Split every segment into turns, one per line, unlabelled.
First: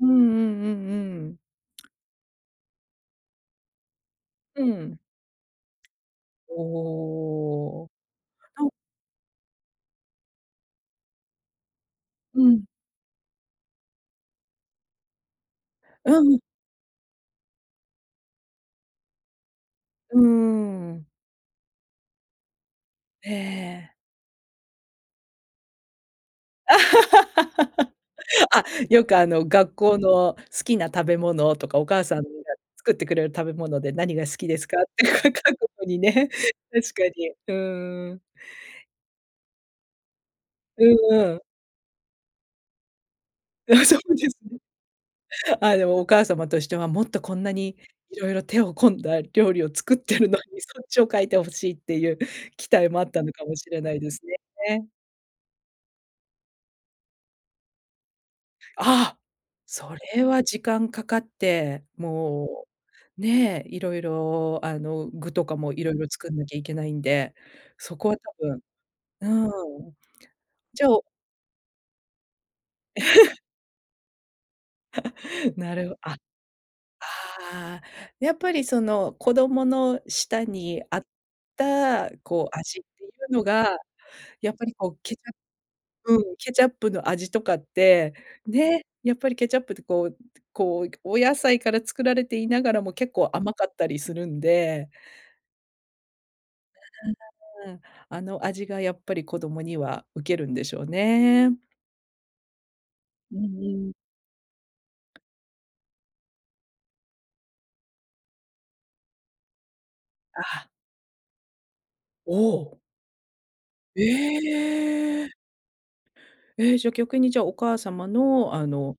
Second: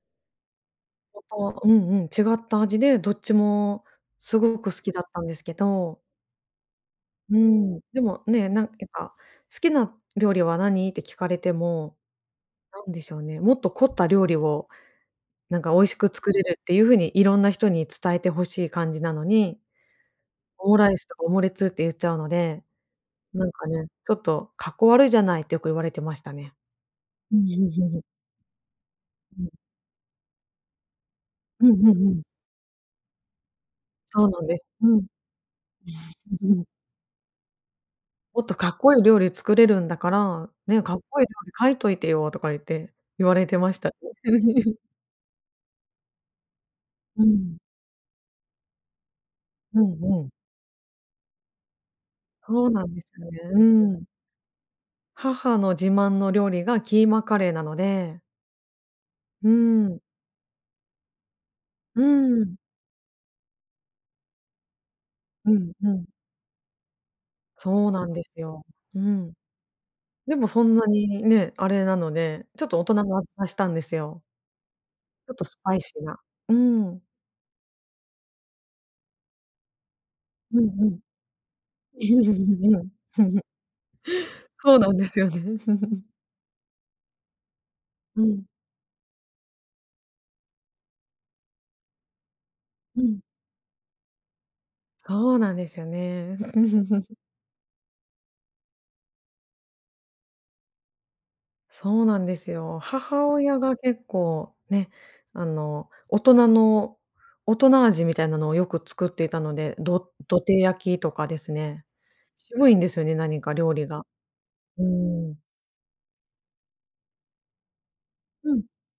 うんうんうんうん。
ほんとうんうん、違った味で、どっちもすごく
う
好き
ん。
だったんですけど。うん、
おお。
でもね、な
な
ん
ん
けた、「好きな料理は何？」って聞かれても、
うん。
なんでしょうね、もっと凝った料理を、なんか、美味しく
う
作
ん。
れるっていう風にいろんな人に伝えて欲しい感じなのに、
うー
オムライス
ん。
とかオムレツって言っちゃうので、
へ
なんかね、
え。
ちょっと「かっこ悪いじゃない」ってよく言われてましたね。
あ、よく、あ
う
の、
ん。
学校の「好きな食べ物」
う
と
ん
か、「お
う
母
んう
さん
ん。
が作ってくれる食べ物で何
そ
が
う
好
なん
き
で
で
す。
すか」っ
う
て
ん。
か書くとこにね、確かに。うーん。
「もっとかっこいい料理作れるんだから、ね、
う
かっ
ん
こいい料
うん。
理書いといてよ」とか言って言われてま
あ、
したね。
そうですね。あ、でもお母様としては、もっと
う
こんな
ん。
に色々手を込んだ料理を
うん
作って
う
る
ん。
のに、そっちを書いて欲しいっていう
そ
期
うな
待
ん
も
で
あっ
す
た
よ
の
ね。
かも
う
しれない
ーん。
ですね。
母の自慢の料理がキーマカレーなので。
ああ。
うー
そ
ん。
れは時間かかって、
うーん。
もうね、いろいろ、あの、具と
う
かも
ん
い
う
ろい
ん。
ろ作んなきゃいけないんで、
そう
そ
な
こ
ん
は多
です
分
よ。うん。
うん。
でもそん
じ
な
ゃあ、お
にね、あれなので、ちょっと大人の味 がしたんですよ。ちょっと スパ
な
イシ
る
ー
あ、あ
な。うーん。
あ、やっぱりその、子供の舌
うん
に
う
合
ん。
った、こう、味っていう のが、やっぱり、
そうな
こ
ん
う、
で
ケ
す
チ
よ
ャ
ね。
うん、ケチャップの味とかって、
うん。
ね、やっぱりケチャップって、こうこう、お野菜から作られていながらも
う
結
ん。
構甘かったりするんで。
そうなんですよね。
うーん、あの味がやっぱり子供にはうけるんでしょうね。
そうなんですよ。母
うん
親が
うん。
結構ね、あの、大人の大人味みたいなのをよく作っていたので、ど土
あ
手
あ。
焼きとかですね。
お
渋い
お。
んですよね、何か料理が。う
え
ー
え。
ん。
ええ、じゃ、逆にじゃ、お母様
う
の、
ん。
あの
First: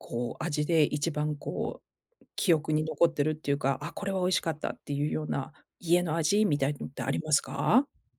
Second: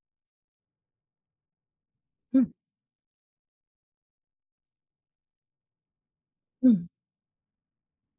こう、味で一番、こう、
うん。
記憶に残ってるっていうか、「あ、これは美味しかった」っていうような家の味みた
う
いの
ん。
ってありますか？